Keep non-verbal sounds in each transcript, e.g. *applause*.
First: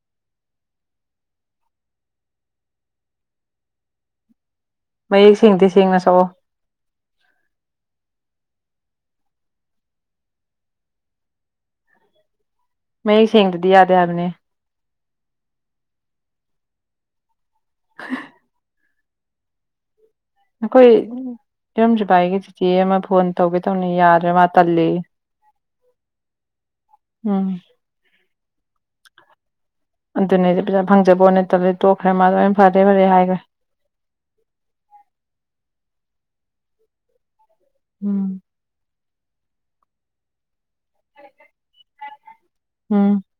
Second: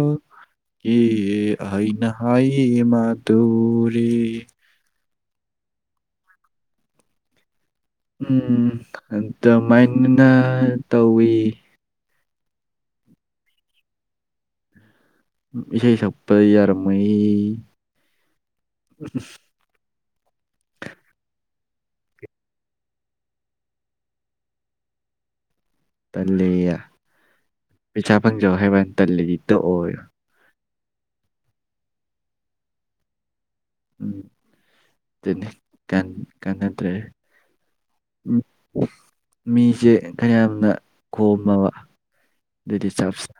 ꯎ ꯀ ꯑꯅꯍꯏ ꯃꯗꯨꯔꯤ ꯃꯌꯦꯛ ꯁꯦꯡꯗꯦ ꯁꯦꯡꯅ ꯁꯛꯑꯣ ꯎꯝ ꯑꯗꯨꯃꯥꯏꯅꯅ ꯇꯧꯋꯤ ꯃ ꯁꯁꯤꯡꯗꯗꯤ ꯌꯥꯗꯕꯅꯦ ꯏꯁꯦ ꯆꯄ ꯑꯔ ꯃ *unintelligible* ꯎꯝ ꯀꯣꯏ ꯏꯔꯝꯗ꯭ꯚꯥꯏ ꯑꯩꯒꯤ ꯆꯤꯆꯦ ꯑꯃ ꯐꯣꯟ ꯇꯧꯒꯦ ꯇꯧꯅꯤ ꯌꯥꯔꯦ ꯃꯥ ꯇꯜꯂꯤ ꯇꯜꯂꯤꯌꯦ ꯎꯝ ꯄꯩꯁꯥ ꯄꯪꯖꯧ ꯍꯥꯏꯩꯕ ꯇꯜꯂꯤꯗꯤꯇ ꯑꯣꯏꯣ ꯄꯖꯥ ꯐꯪꯖꯕꯣ ꯅꯠꯇ꯭ꯔꯗꯗꯤ ꯇꯣꯛꯈ꯭ꯔꯦ ꯃꯥꯗꯣ ꯑꯣꯏꯅ ꯐꯔꯦ ꯐꯔꯦ ꯍꯥꯏꯈ꯭ꯔꯦ ꯎꯝꯅꯤ ꯀꯥꯟꯅꯗ꯭ꯔꯦ ꯎꯝ ꯃꯤꯁꯦ ꯀꯌꯥꯝꯅ ꯈꯣꯝꯃꯕ ꯑꯗꯨꯗꯤ ꯎꯝ ꯆꯞꯁ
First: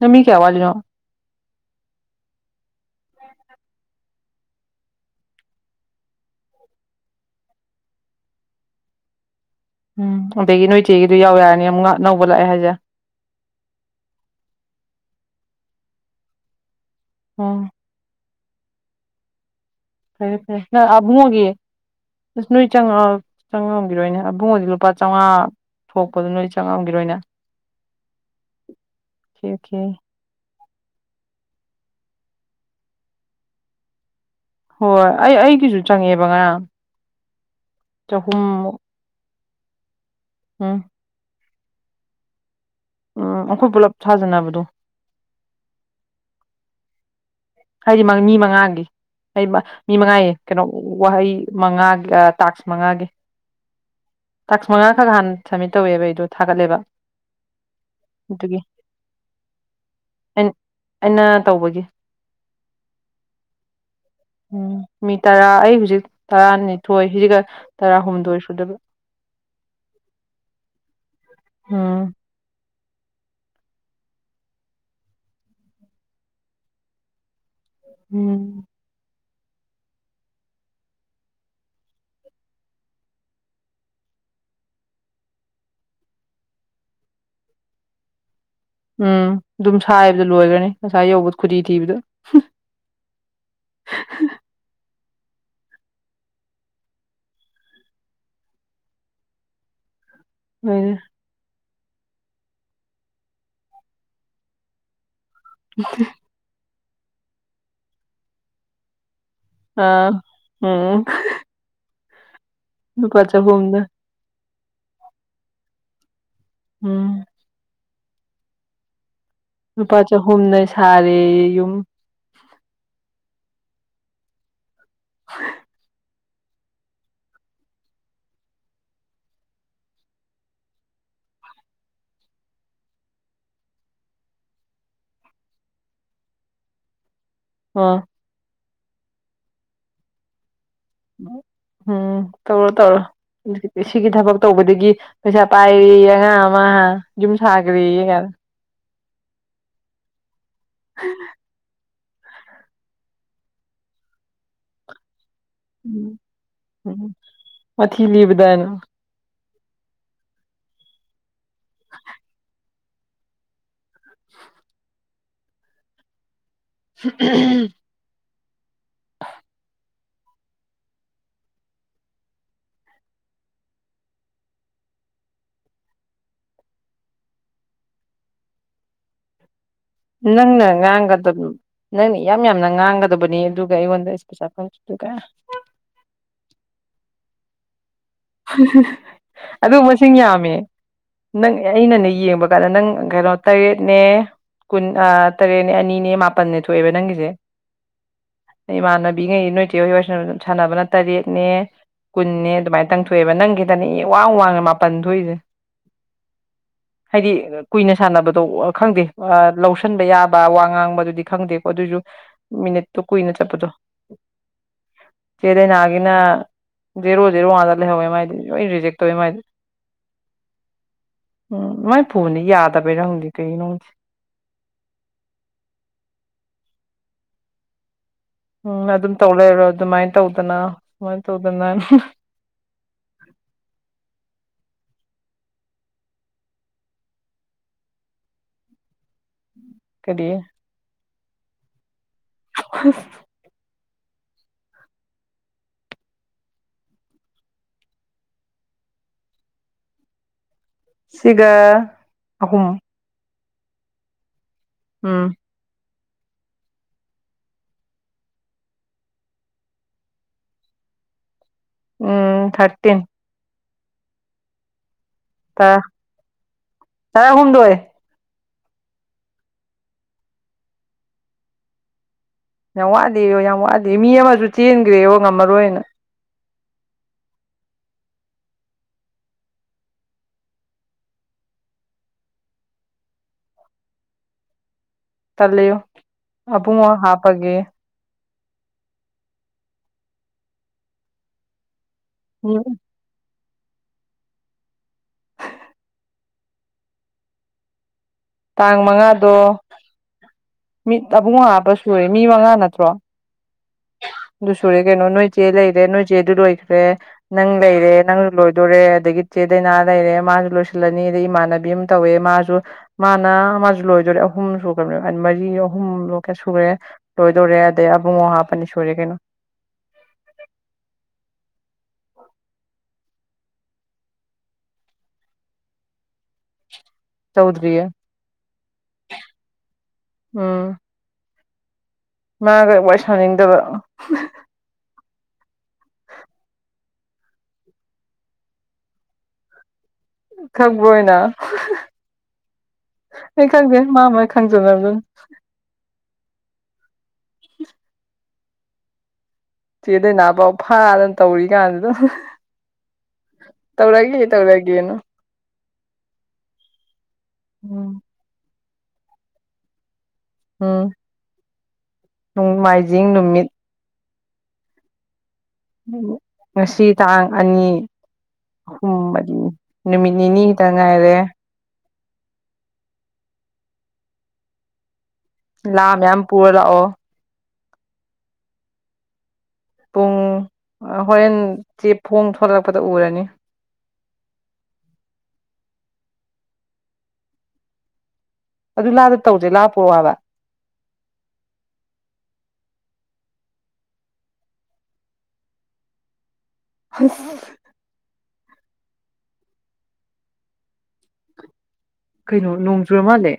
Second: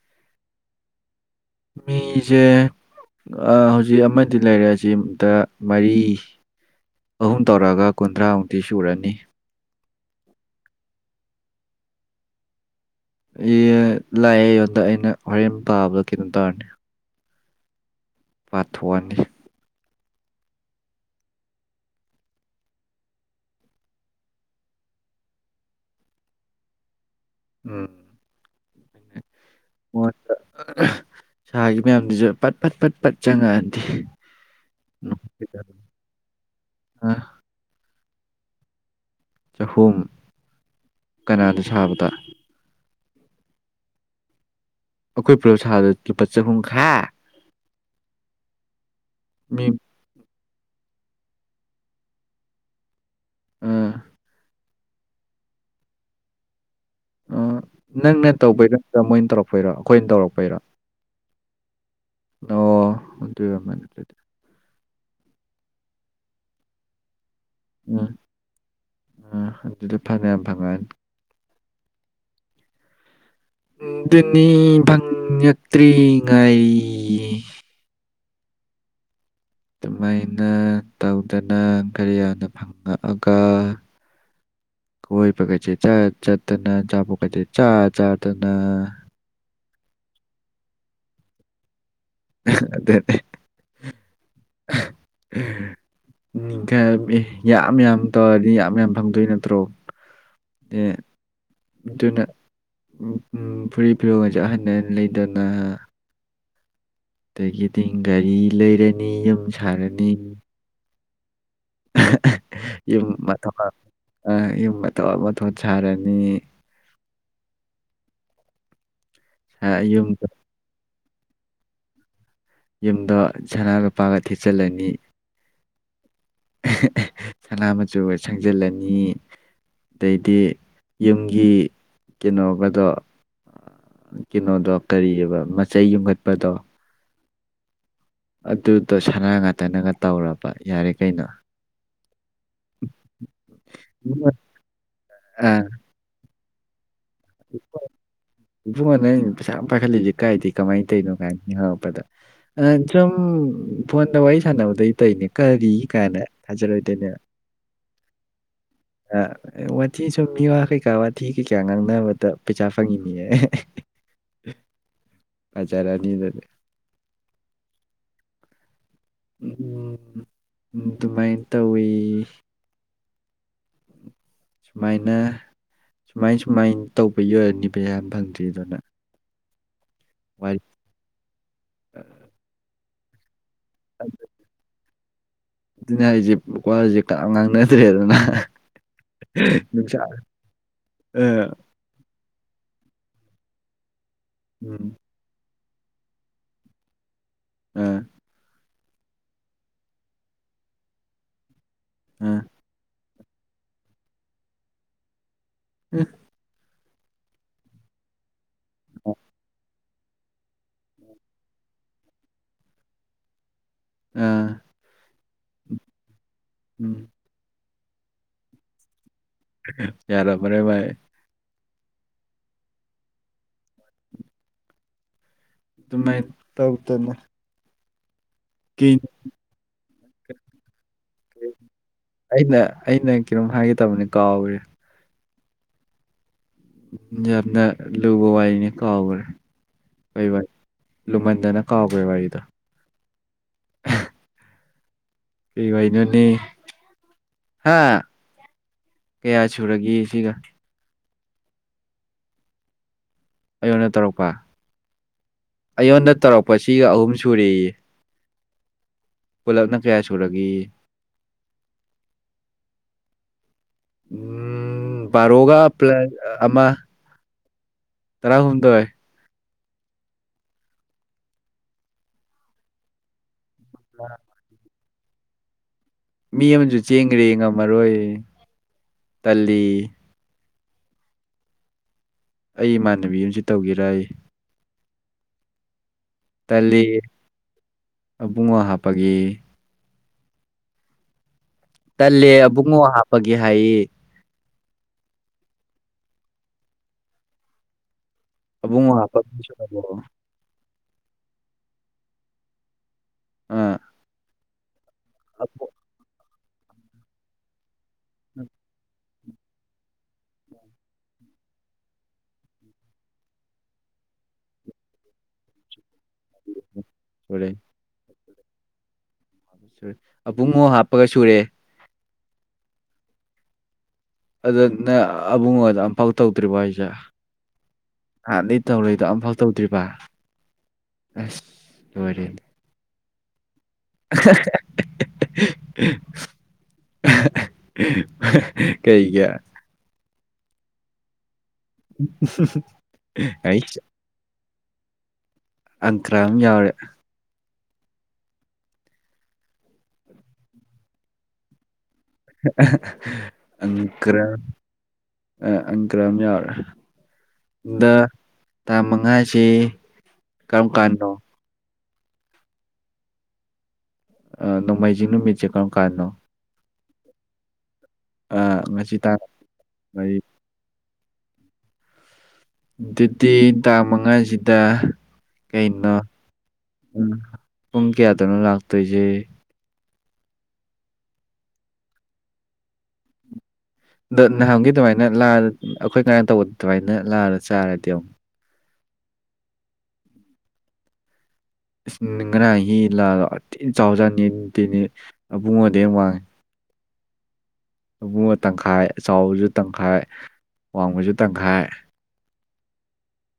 ꯅꯃꯤ ꯀꯌꯥꯋꯥꯖꯅ ꯃꯤꯖꯦ ꯍꯧꯖꯤꯛ ꯑꯃꯗꯤ ꯂꯩꯔꯦꯁꯤ ꯑꯗ ꯃꯔꯤ ꯑꯍꯨꯝ ꯇꯧꯔꯛꯑꯒ ꯀꯨꯟꯊ꯭ꯔꯥꯃꯨꯛꯇꯤ ꯁꯨꯔꯅꯤ ꯎꯝ ꯑꯗꯒꯤ ꯅꯣꯏꯆꯦꯒꯤꯗꯨ ꯌꯥꯎ ꯌꯥꯔꯅꯤ ꯑꯃꯨꯛ ꯉꯍꯥꯛ ꯅꯧꯕ ꯂꯥꯛꯑꯦ ꯍꯥꯏꯁꯦ ꯂꯥꯏꯑꯉꯣꯟꯗ ꯑꯩꯅ ꯍꯣꯔꯦꯟ ꯄꯥꯕꯗꯣ ꯀꯩꯅꯣ ꯇꯧꯔꯅꯤ ꯑ ꯄꯥꯊꯣꯛꯑꯅꯤ ꯐꯔ ꯐ ꯅ ꯑꯕꯣꯒ ꯑꯁ ꯅꯣꯏ ꯆꯪꯉ ꯆꯪꯉꯝꯈꯤꯔꯣꯏꯅꯦ ꯏꯕꯨꯡꯉꯗꯤ ꯂꯨꯄꯥ ꯆꯥꯝꯃꯉꯥ ꯊꯣꯛꯄꯗꯨꯣ ꯅꯣꯏ ꯆꯪꯉꯝꯈꯤꯔꯣꯏꯅꯦ ꯎꯝ ꯑꯣꯦ ꯑꯣꯀꯦ ꯁꯥꯒꯤ ꯃꯌꯥꯝꯗꯨꯁꯨ ꯄꯠ ꯐꯠ ꯐꯠ ꯄꯠ ꯆꯪꯉꯛꯑꯗꯤ ꯍꯣꯏ ꯑꯩ ꯑꯩꯒꯤꯁꯨ ꯆꯪꯉꯦꯕ ꯉꯔꯥꯡ ꯑ, ꯆ ꯍꯨꯝ ꯆꯍꯨꯝ ꯑꯥ ꯀꯅꯥꯗꯤ ꯁꯥꯕꯗꯥ ꯑꯥ ꯑꯩꯈꯣꯏ ꯄꯨꯂꯞ ꯁꯥꯖꯤꯟꯅꯕꯗꯣ ꯑꯈꯣꯏ ꯄꯨꯂꯞ ꯁꯥꯕꯗ ꯂꯨꯄꯥ ꯆꯍꯨꯝ ꯈꯛ ꯍꯥꯏꯗꯤ ꯃꯤ ꯃꯉꯥꯒꯤ ꯃꯤ ꯃꯉꯥꯒꯤꯅꯦ ꯀꯩꯅꯣ ꯋꯥꯍꯩ ꯃꯉꯥ ꯇꯥꯛꯀꯁ ꯃꯉꯥꯒꯤ ꯑꯥ *unintelligible* ꯅꯍꯥꯟ ꯁꯝꯃꯤꯠ ꯇꯧꯋꯦꯕ ꯑꯩꯗꯣ ꯊꯥꯒꯠꯂꯦꯕ ꯑꯣ ꯅꯪꯅ ꯑꯗꯨꯒꯤ ꯇꯧꯕꯩꯔꯣ ꯃꯣꯏꯅꯥ ꯇꯧꯔꯛꯄꯩꯔꯣ ꯑꯩꯈꯣꯏꯅ ꯑꯩꯅ ꯇꯧꯔꯛꯄꯩꯔꯣ ꯑꯩꯅ ꯇꯧꯕꯒꯤ ꯑꯣ ꯑꯗꯨꯏ ꯑꯣꯔꯝꯃꯅꯤ ꯑꯗꯨꯏꯗꯤ ꯎꯝ ꯃꯤ ꯇꯔꯥ ꯑꯩ ꯍꯧꯖꯤꯛ ꯇꯔꯥꯅꯤꯊꯣꯏ ꯁꯤꯒ ꯎꯝ ꯇꯔꯥꯍꯨꯝꯗꯣꯏ ꯁꯨꯗꯣꯏꯕ ꯎꯝ ꯑꯗꯨꯗꯥ ꯐꯅꯥꯌꯥꯝ ꯐꯉꯛꯑꯅꯤ ꯑꯝ ꯑꯝ ꯗꯨꯗꯤ ꯐꯪꯉꯛꯇ꯭ꯔꯤ ꯉꯥꯏꯔꯤꯌꯦ ꯎꯝ ꯑꯗꯨꯃꯥꯏꯅ ꯇꯧꯗꯅ ꯒꯥꯔꯤ ꯌꯥꯝꯅ ꯐꯪꯉꯛꯑꯒꯥ ꯀꯣꯏꯕ ꯀꯥꯁꯦ ꯆꯠ ꯆꯠꯇꯅ ꯆꯥꯄꯣꯠ ꯀꯥꯁꯦ ꯆꯥ ꯆꯥꯗꯅ ꯎꯝ ꯑꯗꯨꯝ ꯁꯥꯏꯕꯗ ꯂꯣꯏꯈ꯭ꯔꯅꯤ ꯑꯁꯥꯏ ꯌꯧꯕꯗ ꯈꯨꯗꯤ ꯊꯤꯕꯗ ꯑꯗꯨꯅꯤ *unintelligible* ꯌꯥꯝ ꯌꯥꯝ ꯇꯧꯔꯗꯤ ꯌꯥꯝ ꯌꯥꯝ ꯐꯪꯗꯣꯏ ꯅꯠꯇ꯭ꯔꯣ ꯑꯦ ꯍꯣꯏꯅꯦ ꯑꯗꯨꯅ ꯐꯨꯔꯤꯠ ꯐꯤꯔꯣꯜ ꯀꯥꯁꯦ ꯑꯍꯟ ꯑꯍꯟꯕ ꯂꯩꯗꯅ *unintelligible* ꯗꯒꯤꯗꯤ ꯒꯥꯔꯤ ꯂꯩꯔꯅꯤ ꯌꯨꯝ ꯑꯥ ꯁꯥꯔꯅꯤ ꯎꯝ ꯌꯨꯝ ꯂꯨꯄꯥ ꯃꯊꯣꯟ ꯆꯍꯨꯝꯅ ꯑꯥ ꯌꯨꯝ ꯃꯊꯣꯟ ꯃꯊꯣꯟ ꯁꯥꯔꯅꯤ ꯎꯝ ꯁꯥ ꯅꯨꯨꯄꯥ ꯌꯨꯝ ꯆꯥꯍꯨꯝꯅꯥ ꯁꯥꯔꯦꯌꯦ ꯌꯨꯝ ꯌꯨꯝꯗ ꯁꯅꯥ ꯂꯨꯄꯥꯒꯥ ꯊꯤꯠꯆꯤꯜꯂꯅꯤ *unintelligible* ꯁꯅꯥ ꯃꯆꯨꯒꯥ ꯁꯪꯖꯤꯜꯂꯅꯤ ꯑꯗꯩꯗꯤ ꯌꯨꯝꯒꯤ ꯀꯩꯅꯣꯒꯗꯣ ꯀꯩꯅꯣꯗꯣ ꯀꯔꯤꯌꯥꯕ ꯃꯆꯩ ꯌꯨꯡꯈꯠꯄꯗꯣ ꯑꯥ ꯑꯗꯨꯗꯣ ꯁꯅ ꯉꯇꯥꯅꯒ ꯇꯧꯔꯥꯕ ꯀꯩꯅꯣ ꯎꯝ ꯇꯧꯔꯣ ꯇꯧꯔꯣ ꯁꯤꯒꯤ ꯏꯕꯨꯡꯉꯣ. ꯊꯕꯛ ꯇꯧꯕꯗꯒꯤ ꯄꯩꯁꯥ ꯑꯥ ꯄꯥꯏꯔꯦꯌꯦ ꯑꯉꯥꯡ ꯑꯃꯥ ꯑꯤ ꯌꯨꯝ ꯁꯥꯈ꯭ꯔꯦꯌꯦ ꯀꯥꯏꯅꯥ ꯏꯕꯨꯡꯉꯣ ꯅꯪ ꯄꯩꯁꯥ ꯌꯝ ꯄꯥꯏꯈꯠꯂꯤꯁꯦ ꯀꯥꯏꯗꯩ ꯀꯃꯥꯏ ꯇꯧꯔꯤꯅꯣ ꯀꯥꯏꯅ ꯍꯪꯉꯛꯄꯗ ꯑꯁꯨꯝ ꯐꯣꯟꯗꯥ ꯋꯥꯔꯤ ꯁꯥꯟꯅꯕꯗꯩ ꯇꯩꯢꯅꯦ ꯀꯔꯤ ꯀꯥꯏꯅ ꯊꯥꯖꯔꯣꯏꯗꯧꯅꯦ ꯎꯝ ꯋꯥꯊꯤ ꯂꯤꯕꯗꯅ ꯋꯥꯊꯤ ꯁꯨꯝ ꯃꯤꯋꯥ ꯀꯩꯀꯥ ꯋꯥꯊꯤ ꯀꯩꯀꯥ ꯉꯥꯡꯅꯕꯗ ꯄꯩꯁꯥ ꯐꯪꯉꯤꯅꯦ ꯍꯖꯔꯥꯅꯤꯗꯨꯗꯤ *unintelligible* ꯎꯝ ꯑꯗꯨꯃꯥꯏꯅ ꯇꯧꯋꯦ ꯁꯨꯃꯥꯏꯅ ꯁꯨꯃꯥꯏ ꯁꯨꯃꯥꯏꯅ ꯇꯧꯕꯒꯤ ꯑꯣꯏꯔꯝꯅꯤ ꯄꯩꯁꯥ ꯐꯪꯗ꯭ꯔꯤꯗꯣ ꯅꯪ ꯅꯪꯅ ꯉꯥꯡꯒꯗꯕ ꯅꯪꯅ ꯏꯌꯥꯝ ꯌꯥꯝꯅ ꯉꯥꯡꯒꯗꯕꯅꯦ ꯑꯗꯨꯒ ꯑꯩꯉꯣꯟꯗ ꯄꯩꯁꯥ ꯐꯪ *unintelligible* ꯑꯗꯨꯅꯤ ꯍꯥꯏꯁꯦ ꯋꯥꯁꯦ ꯀꯅꯥꯝ ꯉꯥꯡꯅꯗ꯭ꯔꯦ ꯑꯗꯨ ꯃꯁꯤꯡ ꯌꯥꯝꯃꯦ ꯑ ꯅꯪꯅꯥ ꯑꯩꯅꯅꯦ ꯌꯦꯡꯕ *unintelligible* ꯅꯪ ꯀꯩꯅꯣ ꯇꯔꯦꯠꯅꯦ ꯎꯝ ꯀꯨꯟ ꯇꯔꯦꯠꯅꯦ ꯑꯅꯤꯅꯦ ꯃꯥꯄꯜꯅꯦ ꯊꯣꯛꯑꯦꯕ ꯅꯪꯒꯤꯁꯦ ꯑꯥ ꯏꯃꯥꯟꯅꯕꯤꯉꯩ ꯅꯣꯏ ꯇ ꯍ ꯍ ꯑꯗꯨꯝ ꯁꯥꯟꯅꯕꯅ ꯇꯔꯦꯠꯅꯦ ꯑ ꯀꯨꯟꯅꯦ ꯑꯗꯨꯃꯥꯏꯅ ꯇꯪ ꯊꯣꯛꯑꯕ ꯅꯪꯒꯤꯗꯅꯦ ꯋꯥꯡ ꯋꯥꯡꯉꯦ ꯃꯥꯄꯟ ꯊꯣꯛꯏꯁꯦ ꯎꯝ ꯍꯥꯏꯗꯤ ꯀꯨꯏꯅ ꯁꯥꯟꯅꯕꯗꯣ ꯈꯪꯗꯦ ꯂꯧ ꯁꯟꯕ ꯌꯥꯕ ꯋꯥ ꯉꯥꯡꯕ ꯑꯗꯨꯗꯤ ꯈꯪꯗꯦꯀꯣ ꯑꯗꯨꯁꯨ ꯃꯤꯅꯤꯠꯇꯣ ꯀꯨꯏꯅ ꯆꯠꯄꯗꯣ ꯑ ꯆꯗꯅꯒꯤꯅ ꯎꯝ ꯖꯦꯔꯣꯖꯦꯔꯣ ꯋꯥꯗ ꯂꯩꯍꯧꯦ ꯃꯥꯏꯗꯤ ꯂꯣꯏ ꯔꯤꯖꯦꯛ ꯇꯧꯋꯦ ꯃꯥꯏꯗꯤ ꯌꯥꯔꯕꯔꯦ ꯥꯏ ꯎꯝ ꯃꯥꯏ ꯐꯨꯕꯗꯤ ꯌꯥꯗꯕꯩꯔꯪꯗꯤꯦ ꯀꯩꯒꯤꯅꯣꯁꯦ ꯑꯗꯨꯃꯥꯏꯅ ꯇꯧꯗꯅ ꯎꯝ ꯀꯤꯅꯤ ꯑꯗꯨꯝ ꯇꯧ ꯂꯩꯔꯣ ꯑꯗꯨꯃꯥꯏꯅ ꯇꯧꯗꯅ ꯁꯨꯃꯥꯏꯅ ꯇꯧꯗꯅ ꯑꯩꯅ ꯑꯩꯅ ꯀꯩꯅꯝ ꯍꯥꯏꯒ ꯇꯕꯅꯤ ꯀꯥꯎ꯭ꯔꯦ ꯅ ꯂꯨꯕꯣ ꯋꯥꯏꯅꯤ ꯈꯕꯔ ꯀꯗꯤ ꯂꯨꯃꯟꯗꯅ ꯀꯥꯎꯈ꯭ꯔꯦ ꯋꯥꯔꯤꯗ ꯀꯩ ꯍꯥꯏꯩꯅꯣꯅꯦ ꯍꯥ ꯀꯌꯥ ꯁꯨꯔꯒꯁꯤꯒ ꯁꯤꯒ ꯑꯍꯨꯝ ꯑꯩꯉꯣꯟ ꯑꯣꯏꯅ ꯇꯧꯔꯛꯄ ꯎꯝ ꯑꯩꯉꯣꯟꯗ ꯇꯧꯔꯛꯄꯁꯤꯒ ꯑꯍꯨꯝ ꯁꯨꯔꯦꯏ ꯄꯨꯜꯂꯞꯅ ꯀꯌꯥ ꯁꯨꯔꯒꯦ ꯎꯝ ꯊꯥꯔꯇꯤꯟ ꯎꯝ ꯕꯥꯔꯣꯒ ꯇꯔꯥ ꯄ꯭ꯂꯁ ꯑꯃ ꯇꯔꯥꯍꯨꯝꯗꯣꯏ ꯇꯔꯥꯍꯨꯝ ꯏ ꯌꯥꯝ ꯋꯥꯠꯂꯤꯦ ꯌꯥꯝ ꯋꯥꯠꯂꯤꯦ ꯃꯤ ꯑꯃꯁꯨ ꯆꯦꯟꯈ꯭ꯔꯦꯕ ꯉꯝꯃꯔꯣꯏꯅ ꯃꯤ ꯑꯃꯁꯨ ꯆꯦꯡꯈ꯭ꯔꯦ ꯉꯝꯃꯔꯣꯏ ꯇꯜꯂꯤ ꯑꯩ ꯏꯃꯥꯟꯅꯕꯤ ꯑꯃꯁꯨ ꯇꯧꯒꯦꯔ ꯑꯩ ꯇꯂꯦꯣ ꯑꯕꯨꯡ ꯇꯜꯂꯤ ꯍꯥꯄꯒꯦ ꯑꯕꯨꯡꯉꯣ ꯍꯥꯞꯄꯒꯤ ꯇꯜꯂꯦ ꯎꯝ ꯑꯕꯨꯡꯉꯣ ꯍꯥꯞꯄꯒꯦ ꯍꯥꯏꯌꯦ ꯑꯗꯨꯕꯨꯨꯡ ꯃ ꯍꯥꯣ ꯃꯤꯠ ꯑꯥꯕꯨꯡ ꯍꯥꯥꯞꯕ ꯁꯨꯔꯦ ꯃꯤ ꯃꯉꯥ ꯅꯠꯇ꯭ꯔꯣ ꯑꯥ ꯑꯗꯨ ꯁꯨꯔꯦ ꯀꯩꯅꯣ ꯅꯣꯏ ꯆꯦ ꯂꯩꯔꯦ ꯅꯣꯏ ꯆꯦ ꯑꯗꯨ ꯂꯣꯏꯈ꯭ꯔꯦ ꯅꯪ ꯂꯩꯔꯦ ꯅꯪ ꯂꯣꯏꯗꯣꯔꯦ ꯑꯗꯒꯤ ꯆꯦꯗꯅꯥ ꯂꯩꯔꯦ ꯃꯥꯁꯨ ꯂꯣꯏꯁꯤꯜꯂꯅꯤ ꯑꯗꯩ ꯏꯃꯥꯟꯅꯕꯤ ꯑꯃ ꯇꯧꯋꯦ ꯃꯥꯁꯨ ꯃꯥꯅ ꯃꯥꯁꯨ ꯂꯣꯏꯗꯔꯦ ꯑꯣ ꯑꯍꯨꯝ ꯁꯨꯈꯅꯦ ꯃꯔꯤ ꯑꯍꯨꯝ ꯂꯣꯛ ꯀ ꯁꯨꯔꯦ ꯁꯨꯔꯦ ꯂꯣꯏꯗꯣꯔꯦ ꯑꯗꯩ ꯑꯕꯨꯡꯉ ꯍꯥꯞꯄꯅꯤ ꯁꯨꯔꯦ ꯀꯩꯅꯣ ꯑꯕꯨꯡꯉꯣꯛ ꯍꯥꯞꯄꯒ ꯁꯨꯔꯦ ꯑꯗꯨꯗ ꯅꯪ ꯑꯕꯨꯡꯉꯣꯟꯗ ꯑꯃꯝꯐꯥꯎ ꯇꯧꯗ꯭ꯔꯤꯕꯣ ꯍꯥꯏꯁꯦ ꯇꯧꯗ꯭ꯔꯤꯌꯦ ꯍꯥꯟꯗꯤ ꯇꯧꯔꯏꯗꯣ ꯑꯃꯝꯐꯥꯎ ꯇꯧꯗ꯭ꯔꯤꯔꯤꯕ ꯎꯝ ꯑꯁ ꯃꯥꯒ ꯋꯥꯔꯤ ꯁꯥꯅꯤꯡꯗꯕ *inaudible* ꯀꯩ ꯀꯌꯥ ꯈꯛꯕ ꯑꯣꯏꯅ ꯑꯩ ꯈꯪꯗꯦ ꯑꯩꯁ ꯃꯥꯃ ꯊꯥꯡꯖꯅꯒꯨꯝ ꯄꯟꯇ꯭ꯔꯥ ꯑꯃ ꯌꯥꯎꯔꯦ ꯆꯦꯗ ꯅꯥ ꯄꯥꯎ ꯐꯥꯗꯅ ꯇꯧꯔꯤ ꯀꯥꯟꯁꯤꯗ ꯑꯀ꯭ꯔ ꯇꯧꯔꯒꯦ ꯇꯧꯔꯒꯦꯅ ꯑꯪ ꯈꯔ ꯑꯃ ꯌꯥꯎꯔꯦ ꯑꯗ ꯎꯝ ꯊꯥ ꯃꯉꯥꯁꯤ ꯀꯔꯝ ꯎꯝ ꯀꯥꯟꯗꯣ ꯅꯣꯡꯃꯥꯏꯖꯤꯡ ꯅꯨꯃꯤꯠ ꯑ ꯅꯣꯡꯃꯥꯏꯖꯤꯡ ꯅꯨꯃꯤꯠꯁꯦ ꯀꯔꯝ ꯀꯥꯟꯅꯣ ꯉꯁꯤ ꯇꯥꯡ ꯑꯅꯤ ꯑ, ꯉꯁꯤ ꯇꯥꯡ ꯎꯗꯤ ꯅꯨꯃꯤꯠ ꯃꯔꯤ ꯅꯤꯅꯤ ꯈꯤꯇ ꯉꯥꯏꯔꯦ ꯑꯗꯨꯗꯤ ꯇꯥꯡ ꯃꯉꯥꯁꯤꯗ ꯂꯥ ꯀꯩꯅꯣ ꯃꯌꯥꯝ ꯄꯨꯔ ꯂꯥꯛꯑꯣ ꯎꯝ, ꯄꯨꯡ ꯀꯌꯥꯗꯧꯅꯣ ꯂꯥꯛꯇꯣꯏꯁꯦ ꯄꯨꯡ ꯍꯣꯔꯦꯟ ꯆꯦꯐꯣꯡ ꯊꯂꯛꯄꯗ ꯎꯔꯅꯤ ꯑꯗꯣ ꯅꯍꯥꯟꯒꯤ ꯑꯗꯨꯃꯥꯏꯅ ꯂꯥꯛꯑ ꯑꯩꯈꯣꯏ ꯀꯔ ꯇꯧꯕ ꯑꯗꯨꯃꯥꯏꯅ ꯂꯥꯛꯑꯒ ꯆꯥꯔꯗꯤ ꯑꯃꯨ ꯑꯗꯨ ꯂꯥꯗ ꯇꯧꯁꯦ ꯂꯥꯄꯣ ꯍꯥꯏꯕ ꯑ ꯉꯔꯥꯡ ꯍꯤ ꯂꯥꯗꯣꯇꯤꯝ ꯆꯥꯎꯖꯥꯅꯤꯇꯤꯅꯤ ꯏꯕꯨꯡꯉꯣꯗꯤ ꯌꯥꯝ ꯋꯥꯡꯉꯤ ꯍꯁ ꯃꯨꯕ ꯇꯪꯈꯥꯏ ꯆꯥꯎꯕꯁꯨ ꯇꯪꯈꯥꯏ ꯋꯥꯡꯕꯁꯨ ꯇꯪꯈꯥꯏ ꯅꯣꯡꯖꯨꯔ ꯃꯥꯂꯦ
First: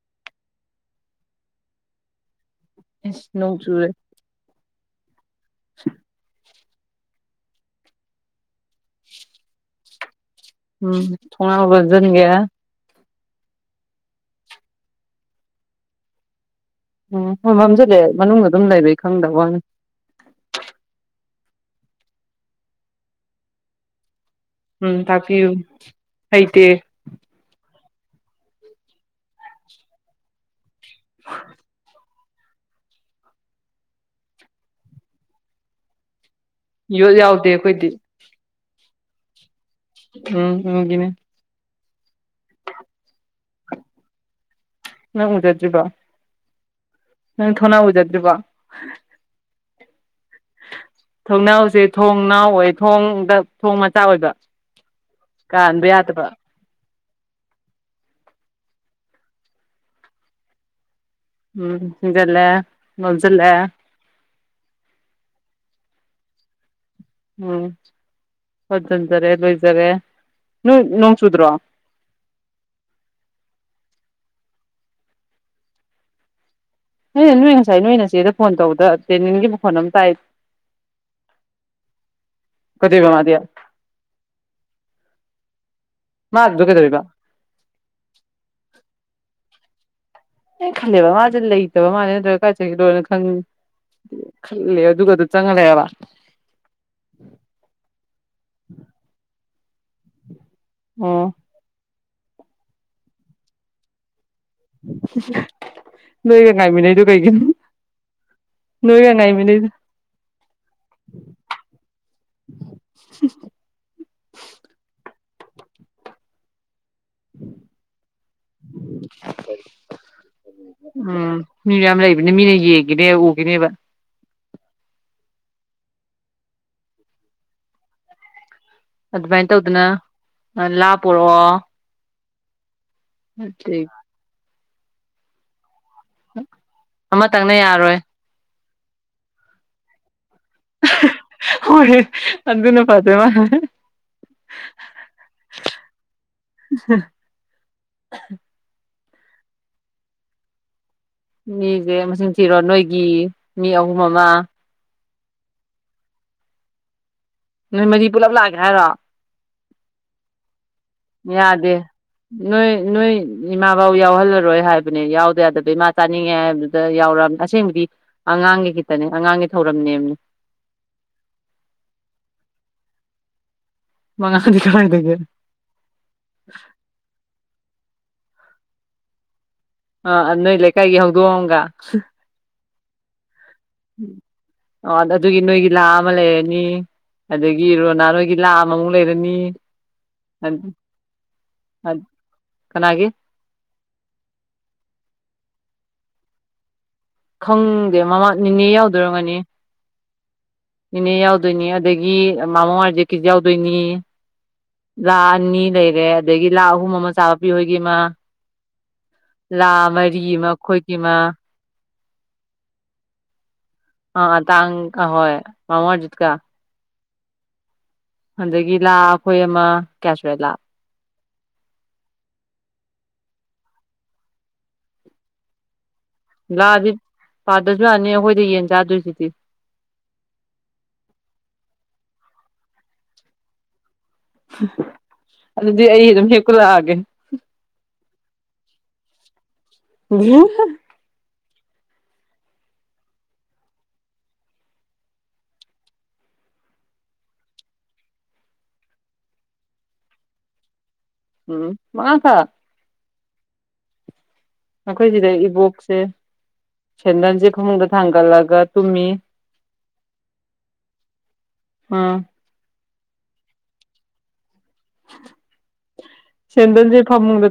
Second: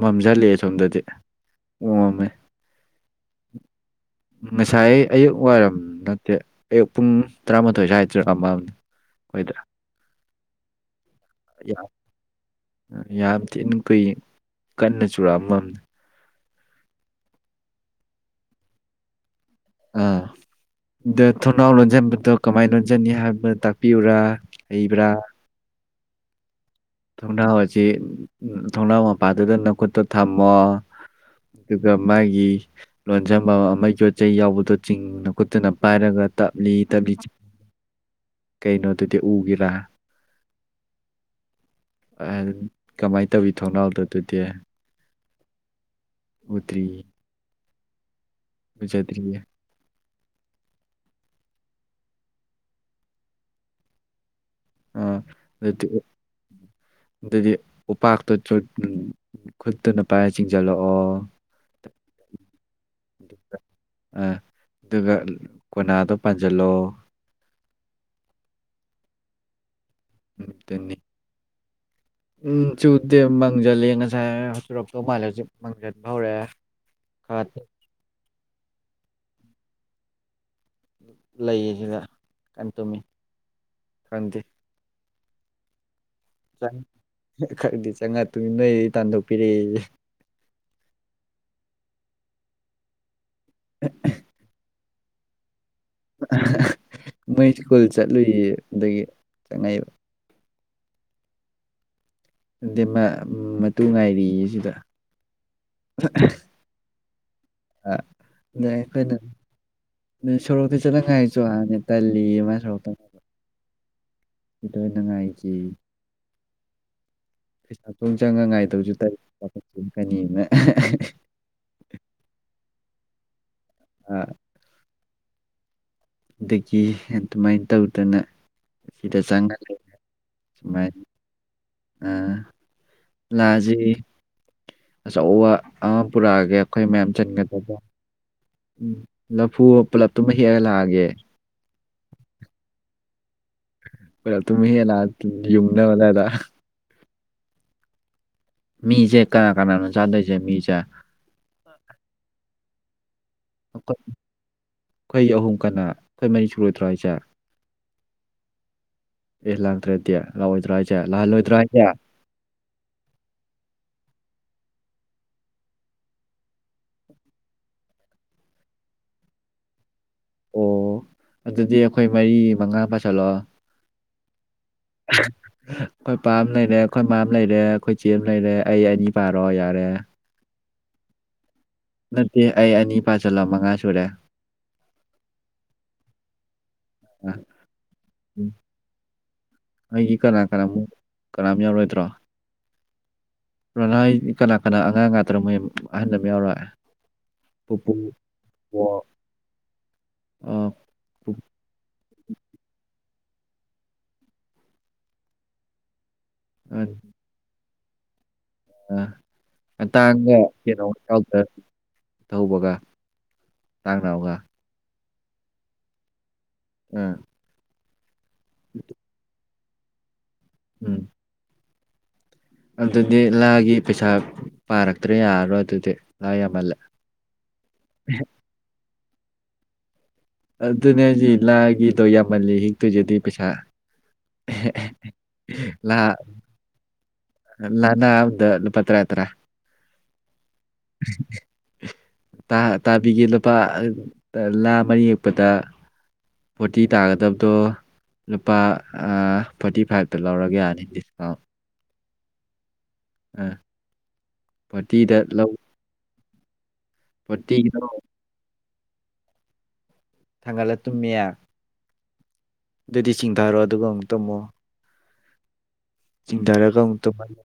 ꯃꯝꯖꯜꯂꯦ ꯁꯣꯝꯗꯗꯤ ꯎꯉꯝꯃꯦ ꯅꯧ ꯆꯨꯔꯦ ꯉꯥꯏ ꯑꯌꯨꯛ ꯋꯥꯏꯔꯝ ꯅꯠꯇꯦ ꯑꯌꯨꯛ ꯄꯨꯡ ꯇꯔꯥꯃꯥꯊꯣꯏ ꯁ꯭ꯋꯥꯏꯗꯔꯥ ꯑꯩꯣꯏꯗ ꯎꯝ ꯊꯣꯡꯅꯕꯒꯖꯟꯒꯦ ꯌꯥꯝ ꯊꯤꯟ ꯀꯨꯏ ꯀꯟꯅ ꯆꯨꯔꯛꯑꯃꯝ ꯎꯝ ꯃꯐꯝꯁꯨꯗꯤ ꯃꯅꯨꯡꯗ ꯑꯗꯨꯝ ꯂꯩꯕꯩ ꯈꯪꯗꯕ ꯋꯥꯅꯤ ꯑꯥ ꯑꯗ ꯊꯣꯡꯅꯥꯎ ꯂꯣꯟꯁꯤꯟꯕꯗꯣ ꯀꯃꯥꯏꯅ ꯂꯣꯟꯁꯤꯟꯅꯤ ꯍꯥꯏꯕꯗꯨ ꯇꯥꯛꯄꯤꯌꯨꯔꯥ ꯎꯝ ꯍꯩꯕ꯭ꯔꯥ ꯇꯥꯛꯄꯤꯌꯨ ꯍꯇꯦ ꯊꯣꯡꯅꯥꯎ ꯑꯁꯤ ꯊꯣꯡꯅꯥꯎ ꯃꯄꯥꯗꯨꯗ ꯅꯀꯨꯠꯇ ꯊꯝꯃꯣ ꯑꯗꯨꯒ ꯃꯥꯒꯤ ꯂꯣꯟꯖꯕ ꯑꯃꯒꯤ ꯄꯣꯠꯆꯩ ꯌꯥꯎꯕꯗꯣ ꯆꯤꯡꯅ ꯀꯣꯠꯇꯨꯅ ꯄꯥꯏꯔꯒ ꯇꯞꯂꯤ ꯇꯞꯂꯤ ꯌꯣꯠ ꯌꯥꯎꯗꯦ ꯑꯩꯈꯣꯏꯗꯤ ꯀꯩꯅꯣꯗꯨꯗꯤ ꯎꯒꯤꯔꯥ ꯎꯝ ꯍꯒꯅꯦ ꯀꯃꯥꯏꯅ ꯇꯧꯋꯤ ꯊꯣꯡꯅꯥꯎꯗ ꯑꯗꯨꯗꯤ ꯅ ꯎꯖꯠꯖꯤꯕ ꯎꯠꯇ꯭ꯔꯤ ꯅꯪ ꯊꯣꯅꯥ ꯎꯖꯗ꯭ꯔꯤꯕ ꯆ ꯊꯦ ꯊꯣꯡꯅꯥꯎꯁꯦ ꯊꯣꯡ ꯅꯥꯎ ꯑꯣꯏ ꯊꯣꯡꯗ ꯊꯣꯡ ꯃꯆꯥ ꯑꯣꯏꯕ ꯑꯥ ꯑꯗꯨꯗꯤ ꯀꯥꯟꯕ ꯌꯥꯗꯕ ꯑꯗꯨꯗꯤ ꯎꯄꯥꯛꯇꯣ ꯈꯨꯠꯇꯨꯅ ꯄꯥꯏꯔ ꯆꯤꯡꯁꯤꯜꯂꯛꯑꯣ ꯎꯝꯒꯂꯦ ꯃꯖꯂꯦ ꯑ ꯑꯗꯨꯒ ꯀꯣꯅꯥꯗꯣ ꯄꯥꯟꯁꯤꯜꯂꯣ ꯎꯝ ꯐꯣꯏꯠꯖꯤꯟꯖꯔꯦ ꯂꯣꯏꯖꯔꯦ ꯑꯗꯨꯅꯤ ꯅꯣꯡ ꯆꯨꯗ꯭ꯔꯣ ꯎꯝ ꯆꯨꯗꯦ ꯃꯥꯡꯁꯤꯜꯂ ꯉꯁꯥꯏ ꯆꯨꯔꯞꯇꯧ ꯃꯥꯜꯂꯁꯨ ꯃꯥꯡꯁꯤꯟ ꯍꯧꯔꯦ ꯍ ꯅꯣꯏ ꯉꯁꯥꯏ ꯅꯣꯏꯅ ꯆꯦꯗ ꯐꯣꯟ ꯇꯧꯕꯗ ꯇꯦꯅꯤꯒꯤ ꯃꯈꯣꯟꯜ ꯑꯃ ꯇꯥꯏ ꯂꯩꯁꯤꯗ ꯀꯩꯅ ꯇꯨꯝꯃꯤ ꯀꯩꯗꯧꯕ ꯃꯥꯗꯤ ꯈꯪꯗꯦ ꯃꯥꯗꯨꯗ ꯀꯩꯗꯧꯔꯤꯕ ꯈꯔꯗꯤ ꯆꯪꯉꯛꯇꯣꯏꯅꯤ ꯅꯣꯏ ꯇꯥꯟꯊꯣꯛꯄꯤꯔꯛꯏꯁꯦ ꯑꯦ ꯈꯜꯂꯦꯕ ꯃꯥꯁꯦ ꯂꯩꯇꯕ ꯃꯥꯜꯅꯦ ꯅꯠꯇ꯭ꯔ ꯀꯥꯏꯆꯒꯗꯣꯅ ꯈꯪ ꯈꯜꯂꯦ ꯑꯗꯨꯒꯗꯣ ꯆꯪꯍꯜꯂꯦꯕ ꯃꯣꯏ ꯁ꯭ꯀꯨꯜ ꯆꯠꯂꯨꯏꯌꯦꯗꯒꯤ ꯆꯪꯉꯛꯏꯑꯕ ꯑꯣꯝ ꯑꯗꯤ ꯃꯇꯨꯡ ꯉꯥꯏꯔꯤ ꯅꯣꯏꯒ ꯉꯥꯏꯃꯤꯟꯅꯩꯗꯨ ꯀꯩꯒꯤꯅꯣ ꯑ ꯌꯥꯏ ꯐ ꯅꯣꯏꯒ ꯑꯗꯨ ꯉꯥꯏꯃꯤꯟꯅꯩꯗꯣ ꯁꯣꯔꯣꯛꯇꯤ ꯆꯠꯅꯈꯥꯏꯁꯨ ꯍꯅꯤ ꯇꯜꯂꯤ ꯃꯥꯥꯏ ꯁꯣꯔꯣꯛꯇ ꯏꯇꯅ ꯉꯏꯆꯦ ꯇꯜꯂꯤ ꯀꯅꯤꯅ ꯎꯝ ꯎꯝ ꯃꯤ ꯌꯥꯝ ꯂꯩꯕꯅꯦ ꯃꯤꯅ ꯌꯦ ꯏꯅꯦ ꯎꯒꯤꯅꯦꯕ ꯑꯝ ꯑꯗꯒꯤ ꯑꯗꯨꯃꯥꯏꯅ ꯇꯧꯗꯅ ꯁꯤꯗ ꯑꯗꯨꯃꯥꯏꯅ ꯆꯪꯉ ꯂꯩ ꯇꯧꯗꯅ ꯂꯥ ꯁꯨꯃꯥꯏꯅ ꯄꯔꯛꯑꯣ ꯂꯥꯁꯤ ꯑꯆꯧꯕ ꯑꯃ ꯄꯨꯔꯛꯑꯒꯦ ꯑꯩꯈꯣꯏ ꯃꯌꯥꯝ ꯑꯃꯇꯪꯅ ꯆꯟꯒꯗꯕ ꯌꯥꯔꯣꯏ ꯎ ꯂꯐꯨ ꯄꯨꯂꯞ ꯍꯅꯦ ꯑꯗꯨꯅ ꯄꯖꯦ ꯃꯥ ꯄꯨꯂ ꯇꯨꯃꯤ ꯍ ꯂ ꯌꯨꯝꯅ ꯃꯂꯗ *inaudible* ꯃꯤꯁꯦ ꯀꯅꯥ ꯀꯅꯥꯅꯣ ꯆꯥꯗꯣꯏꯁꯦ ꯃꯤꯁꯦ ꯃꯤꯁꯦ ꯃꯁꯤꯡ ꯊꯤꯔꯣ ꯅꯣꯏꯒꯤ ꯃꯤ ꯑꯩꯈꯣꯏ ꯑꯍꯨꯝ ꯑꯃ ꯑꯩꯈꯣꯏ ꯑꯍꯨꯝ ꯀꯅꯥ ꯑꯩꯈꯣꯏ ꯃꯔꯤ ꯁꯨꯔꯨꯔꯣꯏꯗ꯭ꯔꯣ ꯍꯥꯏꯁꯦ ꯅꯣꯏ ꯃ ꯄꯨꯂꯞ ꯂꯥꯛꯒꯦ ꯍꯥꯏꯔꯣ ꯑꯦ ꯂꯪꯗ꯭ꯔꯦꯗꯤꯦ ꯂꯥꯎꯑꯣꯏꯗ꯭ꯔꯥ ꯌꯥꯗꯦ ꯅꯣꯏ ꯅꯣꯏ ꯏꯃꯥꯕꯎ ꯌꯥꯎꯍꯜꯂꯔꯣꯏ ꯍꯥꯏꯕꯅꯦ ꯌꯥꯎꯗ ꯌꯥꯗꯕ ꯏꯃꯥ ꯆꯥꯅꯤꯡꯉꯦ ꯍꯥꯏꯕꯗꯨꯗ ꯌꯥꯎꯔꯛꯑꯕꯅꯤ ꯑꯁꯦꯡꯕꯗꯤ ꯑꯉꯥꯡꯒꯤ ꯈꯤꯇꯅꯦ ꯑꯉꯥꯡꯒꯤ ꯊꯧꯔꯛ ꯝ ꯑꯣ ꯑꯗꯨꯗꯤ ꯑꯩꯈꯣꯏ ꯃꯔꯤ ꯃꯉꯥ ꯄꯥꯁꯤꯜꯂꯣꯑꯣ ꯃꯪ ꯑꯩꯈꯣꯏ ꯏꯄꯥꯝ ꯂꯩꯔꯦ ꯑꯩꯈꯣꯏ ꯏꯃꯥꯝ ꯂꯩꯔꯦ ꯑꯩꯈꯣꯏ ꯏꯆꯦ ꯑꯃ ꯂꯩꯔꯦ ꯑꯩ ꯑꯅꯤ ꯄꯥꯝꯔꯦ ꯭ꯔꯣ ꯌꯥꯔꯦ ꯀꯩꯒꯤ ꯍꯧꯗꯣꯡꯑꯝꯒ ꯅꯠꯇꯦ ꯑꯩ ꯑꯅꯤ ꯄꯥꯁꯤꯜꯂꯝꯃ ꯑꯣ ꯑꯗꯨꯒꯤ ꯅꯣꯏꯒꯤ ꯂꯥ ꯑꯃ ꯂꯩꯔꯅꯤ ꯑꯗꯒꯤ ꯔꯣꯅꯥ ꯅꯣꯏꯒꯤ ꯂꯥꯑ ꯑꯃꯃꯨꯛ ꯂꯩꯔꯅꯤ ꯑꯩꯒꯤ ꯀꯅꯥ ꯀꯅꯥꯃꯨ ꯀꯅꯥꯝ ꯌꯥꯎꯔꯣꯏꯗ꯭ꯔꯣ ꯀꯅꯥꯒꯤ ꯔꯣꯅꯥ ꯀꯅꯥ ꯀꯅꯥ ꯑꯉꯥꯡ ꯉꯥꯛꯇꯔ ꯃꯣꯏ ꯑꯍꯟ ꯑꯃ ꯌꯥꯎꯔꯣꯏ꯫ ꯄꯨꯄꯨ ꯈꯪꯗꯦ ꯃꯃꯥꯡ ꯅꯤꯅꯦ ꯌꯥꯎꯗꯣꯏ ꯑꯣꯏꯔꯝꯅꯤ꯫ ꯏꯅꯦ ꯌꯥꯎꯗꯣꯏꯅꯤ ꯑꯗꯒꯤ ꯃꯃꯣ ꯍꯥꯏꯖꯤ ꯀꯦꯖꯤ ꯌꯥꯎꯗꯣꯏꯅꯤ ꯂꯥ ꯑꯅꯤ ꯂꯩꯔꯦ ꯑꯗꯒꯤ ꯂꯥ ꯑꯍꯨꯝ ꯑꯃ ꯆꯥꯕ ꯄꯤꯍꯣꯏ ꯒꯤꯃ ꯑ ꯇꯥꯡꯒ ꯀꯩꯅꯣ ꯑꯩꯈꯣꯏꯒꯤ ꯑꯃ ꯌꯥꯎꯗ꯭ꯔꯥ ꯇꯧꯕꯒ ꯑ ꯑ ꯇꯥꯡ ꯑꯥ ꯍꯣꯏ ꯃꯃ‌ꯣ ꯑꯥ꯭ꯔꯖꯤꯠꯀ ꯎꯝ ꯑꯗꯒꯤ ꯂꯥ ꯑꯩꯈꯣꯏ ꯑꯃ ꯀꯌꯤ ꯁꯨꯔ‌ꯦ ꯂꯥ ꯎꯝ ꯑꯗꯨꯗꯤ ꯂꯥꯒꯤ ꯄꯩꯁꯥ ꯄꯥꯔꯛꯇ꯭ꯔꯦ ꯌꯥꯔꯔꯣꯏ ꯑꯗꯨꯗꯤ ꯂꯥ ꯌꯥꯝꯃꯜꯂꯦ ꯂꯥꯗꯤ ꯄꯥꯗꯁꯨ ꯌꯥꯅꯤ ꯑꯩꯈꯣꯏꯗ ꯌꯦꯟ ꯆꯥꯗꯣꯏꯁꯤꯗꯤ ꯑꯗꯨꯅꯦ ꯍꯥꯏꯖ‌ꯦ ꯂꯥꯒꯤꯗꯣ ꯌꯥꯝꯃꯜꯂꯤ ꯍ‌ꯦꯛꯇꯣꯏꯁꯤ ꯑꯗꯨꯏ ꯄꯩꯁꯥ ꯑꯗꯨꯗꯤ ꯂꯥ ꯑꯩ ꯑꯗꯨꯝ ꯍꯦꯛꯄ ꯂꯥꯛꯑꯒꯦ ꯂꯥꯅꯥ ꯑꯃꯥꯗ ꯂꯨꯄꯥ ꯇꯥꯔꯥ ꯇꯥꯔꯥ *inaudible* *unintelligible* ꯇꯥ ꯇꯥꯕꯤꯒꯦ ꯂꯨꯄꯥ ꯂꯥ ꯃꯔꯤ ꯍ‌ꯦꯛꯄꯗ ꯐꯣꯔꯇꯤ ꯇꯥꯒꯗꯕꯗꯣ ꯂꯨꯄꯥ ꯐꯣ꯭ꯔꯇꯤ ꯐꯥꯏꯚꯇ ꯂꯧꯔꯒ‌ꯦ ꯌꯥꯅꯤ ꯎꯝ ꯃꯥꯉꯥ ꯈꯛ ꯎꯝ ꯑꯩꯈꯣꯏ ꯁꯤꯗ ꯏꯕꯣꯛꯁꯦ ꯁꯦꯟꯗꯟꯁꯦ ꯐꯣꯔꯇꯤꯒꯤꯗꯣ ꯐꯃꯨꯡꯗ ꯊꯥꯡꯒꯠꯂꯒ ꯇꯨꯝꯃꯤ ꯊꯥꯡꯒꯠꯂ ꯇꯨꯝꯃꯦ ꯎꯝ ꯑꯗꯨꯗꯤ ꯆꯤꯡꯊꯔꯣ ꯑꯗꯨꯒ ꯑꯃꯨꯛ ꯇꯝꯃꯣ *unintelligible* ꯆꯤꯡ ꯊꯔꯒ ꯑꯃꯨꯛ ꯁꯦꯟꯗꯟꯁꯦ ꯇꯨꯝꯍꯜꯂ‌ꯣ ꯐꯃꯨꯡꯗ